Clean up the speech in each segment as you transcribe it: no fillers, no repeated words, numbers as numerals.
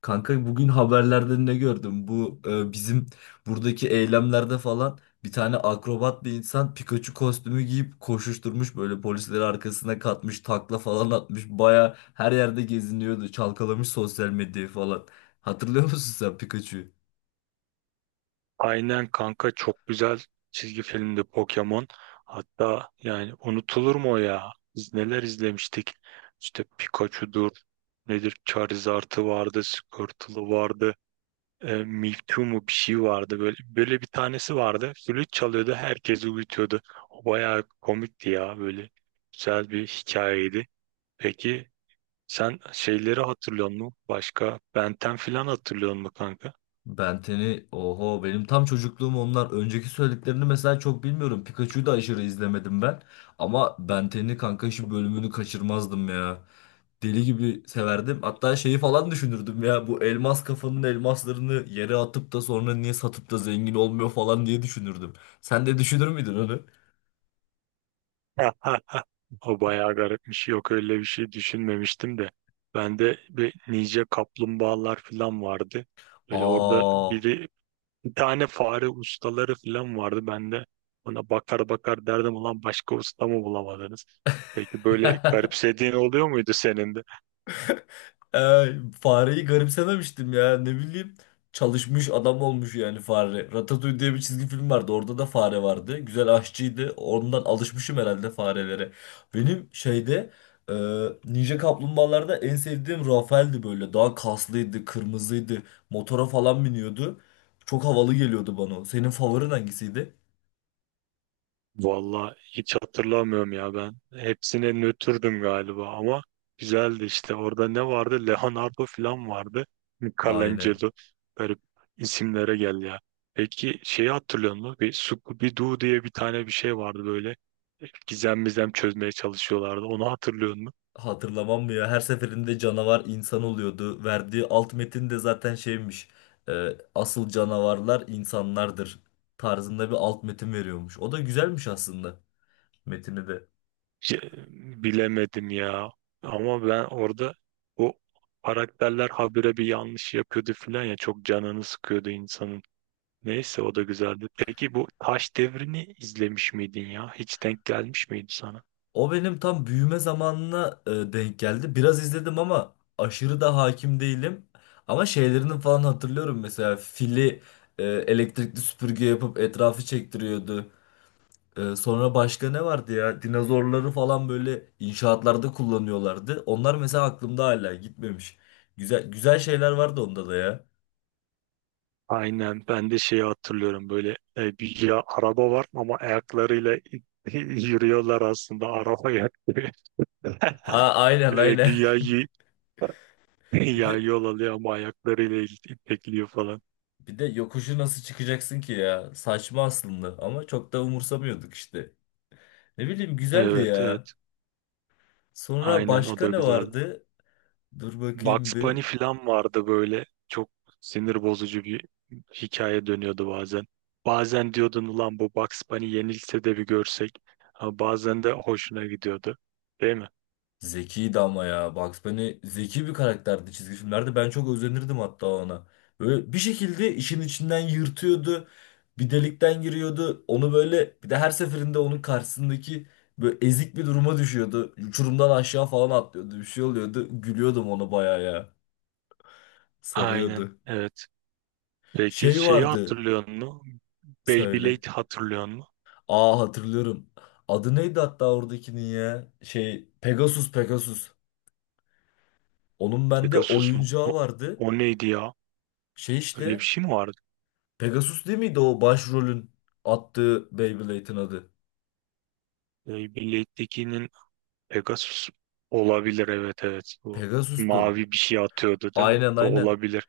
Kanka bugün haberlerde ne gördüm? Bu bizim buradaki eylemlerde falan bir tane akrobat bir insan Pikachu kostümü giyip koşuşturmuş böyle polisleri arkasına katmış takla falan atmış baya her yerde geziniyordu çalkalamış sosyal medyayı falan. Hatırlıyor musun sen Pikachu'yu? Aynen kanka, çok güzel çizgi filmdi Pokemon. Hatta yani unutulur mu o ya? Biz neler izlemiştik. İşte Pikachu'dur, nedir, Charizard'ı vardı, Squirtle'ı vardı, Mewtwo mu bir şey vardı. Böyle bir tanesi vardı. Flüt çalıyordu, herkesi uyutuyordu. O bayağı komikti ya böyle. Güzel bir hikayeydi. Peki sen şeyleri hatırlıyor musun? Başka Ben 10 falan hatırlıyor musun kanka? Benten'i oho benim tam çocukluğum onlar. Önceki söylediklerini mesela çok bilmiyorum. Pikachu'yu da aşırı izlemedim ben. Ama Benten'i kanka şu bölümünü kaçırmazdım ya. Deli gibi severdim. Hatta şeyi falan düşünürdüm ya. Bu elmas kafanın elmaslarını yere atıp da sonra niye satıp da zengin olmuyor falan diye düşünürdüm. Sen de düşünür müydün onu? O bayağı garipmiş. Yok öyle bir şey düşünmemiştim de. Bende bir nice kaplumbağalar falan vardı. Böyle orada Aa. biri bir tane fare ustaları falan vardı. Ben de ona bakar bakar derdim, ulan başka usta mı bulamadınız? Peki böyle garipsediğin oluyor muydu senin? Ee Fareyi garipsememiştim ya ne bileyim. Çalışmış adam olmuş yani fare. Ratatouille diye bir çizgi film vardı. Orada da fare vardı. Güzel aşçıydı. Ondan alışmışım herhalde farelere. Benim şeyde, e, Ninja Kaplumbağalarda en sevdiğim Rafael'di böyle. Daha kaslıydı, kırmızıydı. Motora falan biniyordu. Çok havalı geliyordu bana. O. Senin favorin hangisiydi? Vallahi hiç hatırlamıyorum ya ben. Hepsine nötrdüm galiba ama güzeldi işte. Orada ne vardı? Leonardo falan vardı. Aynen. Michelangelo. Garip isimlere gel ya. Peki şeyi hatırlıyor musun? Bir Scooby-Doo diye bir tane bir şey vardı böyle. Gizem mizem çözmeye çalışıyorlardı. Onu hatırlıyor musun? Hatırlamam mı ya? Her seferinde canavar insan oluyordu. Verdiği alt metin de zaten şeymiş. e, Asıl canavarlar insanlardır tarzında bir alt metin veriyormuş. O da güzelmiş aslında metini de. Şey, bilemedim ya. Ama ben orada o karakterler habire bir yanlış yapıyordu falan ya. Çok canını sıkıyordu insanın. Neyse o da güzeldi. Peki bu Taş Devri'ni izlemiş miydin ya? Hiç denk gelmiş miydi sana? O benim tam büyüme zamanına denk geldi. Biraz izledim ama aşırı da hakim değilim. Ama şeylerini falan hatırlıyorum mesela fili elektrikli süpürge yapıp etrafı çektiriyordu. Sonra başka ne vardı ya? Dinozorları falan böyle inşaatlarda kullanıyorlardı. Onlar mesela aklımda hala gitmemiş. Güzel güzel şeyler vardı onda da ya. Aynen, ben de şeyi hatırlıyorum böyle, bir ya araba var ama ayaklarıyla yürüyorlar, aslında araba ayak gibi. Ha, aynen aynen. Güya Bir ya de yol alıyor ama ayaklarıyla itekliyor falan. bir de yokuşu nasıl çıkacaksın ki ya? Saçma aslında ama çok da umursamıyorduk işte. Ne bileyim güzeldi Evet ya. evet, Sonra aynen, o da başka ne güzeldi. vardı? Dur bakayım Bugs bir. Bunny falan vardı böyle. Çok sinir bozucu bir hikaye dönüyordu bazen. Bazen diyordun ulan bu Bugs Bunny yenilse de bir görsek. Ha, bazen de hoşuna gidiyordu. Değil mi? Zekiydi ama ya. Bugs Bunny zeki bir karakterdi çizgi filmlerde. Ben çok özenirdim hatta ona. Böyle bir şekilde işin içinden yırtıyordu. Bir delikten giriyordu. Onu böyle bir de her seferinde onun karşısındaki böyle ezik bir duruma düşüyordu. Uçurumdan aşağı falan atlıyordu. Bir şey oluyordu. Gülüyordum ona bayağı ya. Aynen. Sarıyordu. Evet. Peki Şey şeyi vardı. hatırlıyor musun? Söyle. Beyblade hatırlıyor musun? Aa, hatırlıyorum. Adı neydi hatta oradakinin ya? Şey, Pegasus. Onun bende Pegasus mu? oyuncağı vardı. O neydi ya? Şey Öyle bir işte şey mi vardı? Pegasus değil miydi o başrolün attığı Beyblade'in adı? Beyblade'dekinin Pegasus olabilir. Evet evet. Bu Pegasus'tu. mavi bir şey atıyordu değil mi? Aynen Da aynen. olabilir.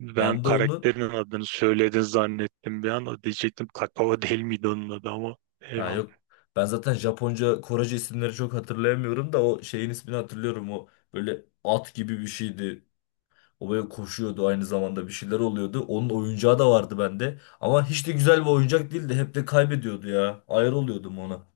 Ben Ben de onun. karakterin adını söyledin zannettim bir an. Diyecektim kakao değil miydi onun adı, ama Ha eyvallah. yok. Ben zaten Japonca, Korece isimleri çok hatırlayamıyorum da o şeyin ismini hatırlıyorum. O böyle at gibi bir şeydi. O böyle koşuyordu aynı zamanda bir şeyler oluyordu. Onun oyuncağı da vardı bende. Ama hiç de güzel bir oyuncak değildi. Hep de kaybediyordu ya. Ayar oluyordum ona.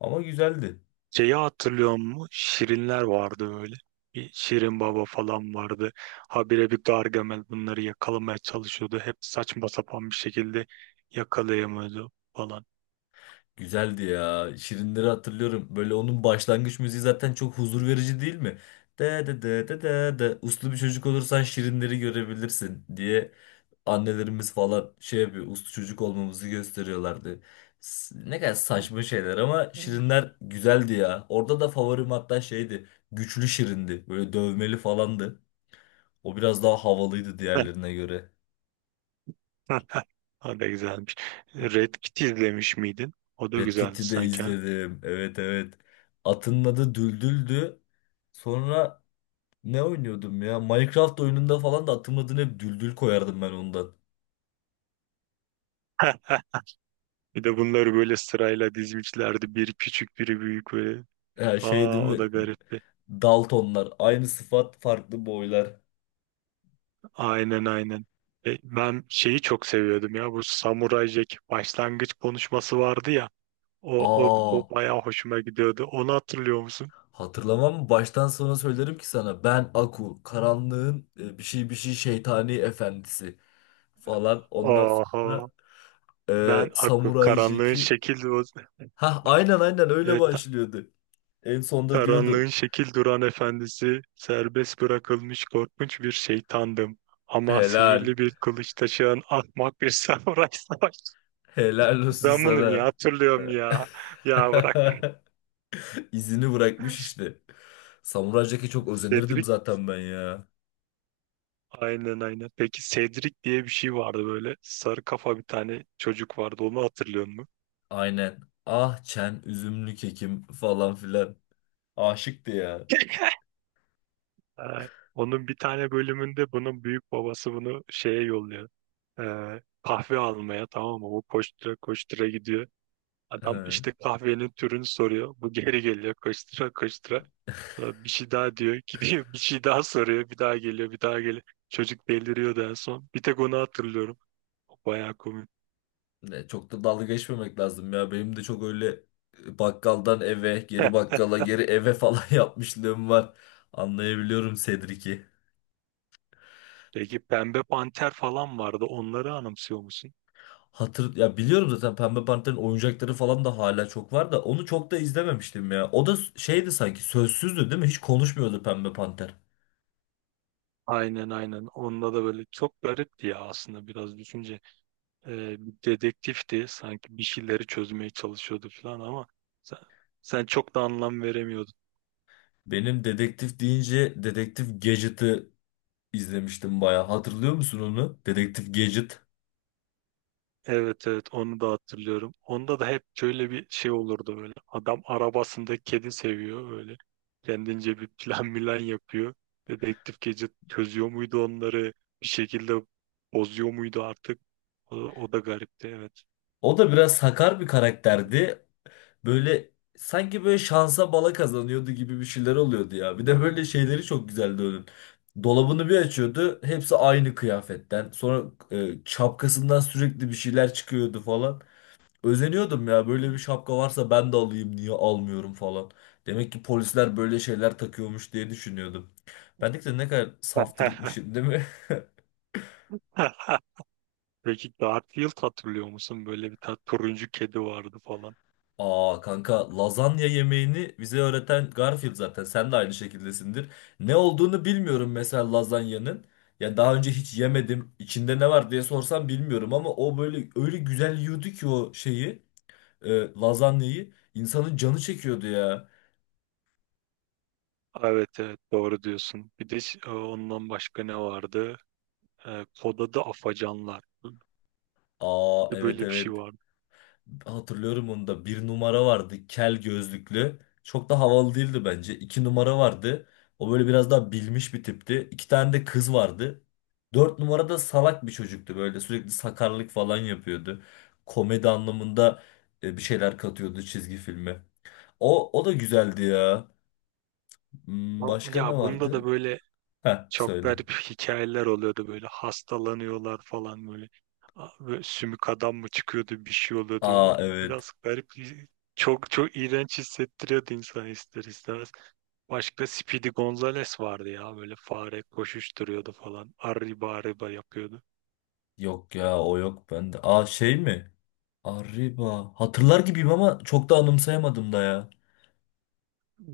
Ama güzeldi. Şeyi hatırlıyor musun? Şirinler vardı öyle. Bir Şirin Baba falan vardı. Habire bir Gargamel bunları yakalamaya çalışıyordu. Hep saçma sapan bir şekilde yakalayamıyordu falan. Güzeldi ya. Şirinleri hatırlıyorum. Böyle onun başlangıç müziği zaten çok huzur verici değil mi? De de de de de de. Uslu bir çocuk olursan şirinleri görebilirsin diye annelerimiz falan şey yapıyor. Uslu çocuk olmamızı gösteriyorlardı. Ne kadar Hı, saçma şeyler ama hı. şirinler güzeldi ya. Orada da favorim hatta şeydi. Güçlü şirindi. Böyle dövmeli falandı. O biraz daha havalıydı diğerlerine göre. O da güzelmiş. Red Kit izlemiş miydin? O da Red güzeldi Kit'i de sanki ha. izledim. Evet evet. Atının adı Düldül'dü. Sonra ne oynuyordum ya? Minecraft oyununda falan da atım adını hep düldül koyardım ben ondan. Bir de bunları böyle sırayla dizmişlerdi. Biri küçük, biri büyük böyle. Ya şey değil Aa, o da mi? garipti. Daltonlar. Aynı sıfat farklı boylar. Aynen aynen. Ben şeyi çok seviyordum ya, bu Samuray Jack başlangıç konuşması vardı ya. O o Aa, o bayağı hoşuma gidiyordu. Onu hatırlıyor musun? hatırlamam mı? Baştan sona söylerim ki sana. Ben Aku. Karanlığın bir şey bir şey şeytani efendisi. Falan. Ondan Oha. sonra Ben Aku, Samurai karanlığın Jack'i. şekil Hah, aynen aynen öyle evet, başlıyordu. En sonda karanlığın diyordu. şekil duran efendisi, serbest bırakılmış korkunç bir şeytandım. Ama Helal. sihirli bir kılıç taşıyan ahmak bir samuray savaş. Helal olsun Ben bunu niye sana. hatırlıyorum ya? Ya bırak. İzini bırakmış işte. Samuray Jack'e çok özenirdim Cedric zaten ben ya. aynen aynen. Peki Cedric diye bir şey vardı böyle. Sarı kafa bir tane çocuk vardı. Onu hatırlıyor musun? Aynen. Ah çen üzümlü kekim falan filan. Aşıktı ya. Ay, onun bir tane bölümünde bunun büyük babası bunu şeye yolluyor. Kahve almaya, tamam mı? Bu koştura koştura gidiyor. Adam Hı. işte kahvenin türünü soruyor. Bu geri geliyor koştura koştura. Sonra bir şey daha diyor. Gidiyor bir şey daha soruyor. Bir daha geliyor, bir daha geliyor. Çocuk deliriyordu en son. Bir tek onu hatırlıyorum. Bayağı komik. Ne, çok da dalga geçmemek lazım ya. Benim de çok öyle bakkaldan eve, geri bakkala, geri eve falan yapmışlığım var. Anlayabiliyorum Cedric'i. Peki Pembe Panter falan vardı. Onları anımsıyor musun? Hatır ya biliyorum zaten Pembe Panter'in oyuncakları falan da hala çok var da onu çok da izlememiştim ya. O da şeydi sanki, sözsüzdü değil mi? Hiç konuşmuyordu Pembe Panter. Aynen aynen. Onda da böyle çok garipti ya aslında, biraz düşünce. Bir dedektifti. Sanki bir şeyleri çözmeye çalışıyordu falan ama sen, sen çok da anlam veremiyordun. Benim dedektif deyince Dedektif Gadget'ı izlemiştim bayağı. Hatırlıyor musun onu? Dedektif Gadget. Evet evet, onu da hatırlıyorum. Onda da hep şöyle bir şey olurdu böyle. Adam arabasında kedi seviyor böyle. Kendince bir plan milan yapıyor. Dedektif gece çözüyor muydu onları? Bir şekilde bozuyor muydu artık? O, o da garipti, evet. O da biraz sakar bir karakterdi. Böyle sanki böyle şansa bala kazanıyordu gibi bir şeyler oluyordu ya. Bir de böyle şeyleri çok güzeldi onun. Dolabını bir açıyordu. Hepsi aynı kıyafetten. Sonra şapkasından sürekli bir şeyler çıkıyordu falan. Özeniyordum ya böyle bir şapka varsa ben de alayım niye almıyorum falan. Demek ki polisler böyle şeyler takıyormuş diye düşünüyordum. Ben de ne kadar saftirikmişim değil mi? Peki Garfield hatırlıyor musun? Böyle bir turuncu kedi vardı falan. Aa kanka lazanya yemeğini bize öğreten Garfield zaten sen de aynı şekildesindir. Ne olduğunu bilmiyorum mesela lazanyanın. Ya daha önce hiç yemedim. İçinde ne var diye sorsam bilmiyorum ama o böyle öyle güzel yiyordu ki o şeyi, e, lazanyayı insanın canı çekiyordu ya. Evet evet, doğru diyorsun. Bir de ondan başka ne vardı? Kod adı Afacanlar. Aa evet Böyle bir şey evet. vardı. Hatırlıyorum onu da. Bir numara vardı. Kel gözlüklü. Çok da havalı değildi bence. İki numara vardı. O böyle biraz daha bilmiş bir tipti. İki tane de kız vardı. Dört numara da salak bir çocuktu. Böyle sürekli sakarlık falan yapıyordu. Komedi anlamında bir şeyler katıyordu çizgi filme. O da güzeldi ya. Hmm, başka ne Ya bunda da vardı? böyle Heh, çok söyle. garip hikayeler oluyordu, böyle hastalanıyorlar falan böyle. Böyle sümük adam mı çıkıyordu, bir şey oluyordu. O Aa evet. biraz garip, çok çok iğrenç hissettiriyordu insan ister istemez. Başka Speedy Gonzales vardı ya, böyle fare koşuşturuyordu falan. Arriba arriba yapıyordu. Yok ya o yok bende. Aa şey mi? Arriba. Hatırlar gibiyim ama çok da anımsayamadım da ya.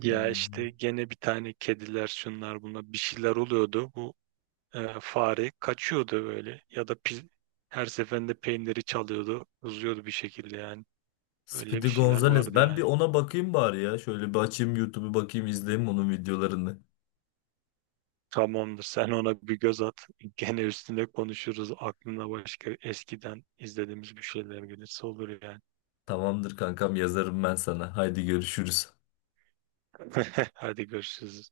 Ya Hmm. işte gene bir tane kediler şunlar bunlar, bir şeyler oluyordu. Fare kaçıyordu böyle, ya da her seferinde peyniri çalıyordu, uzuyordu bir şekilde yani. Öyle bir Speedy şeyler Gonzales. vardı Ben bir yani. ona bakayım bari ya. Şöyle bir açayım YouTube'u, bakayım izleyeyim onun videolarını. Tamamdır, sen ona bir göz at. Gene üstüne konuşuruz. Aklına başka eskiden izlediğimiz bir şeyler gelirse olur yani. Tamamdır kankam yazarım ben sana. Haydi görüşürüz. Hadi görüşürüz.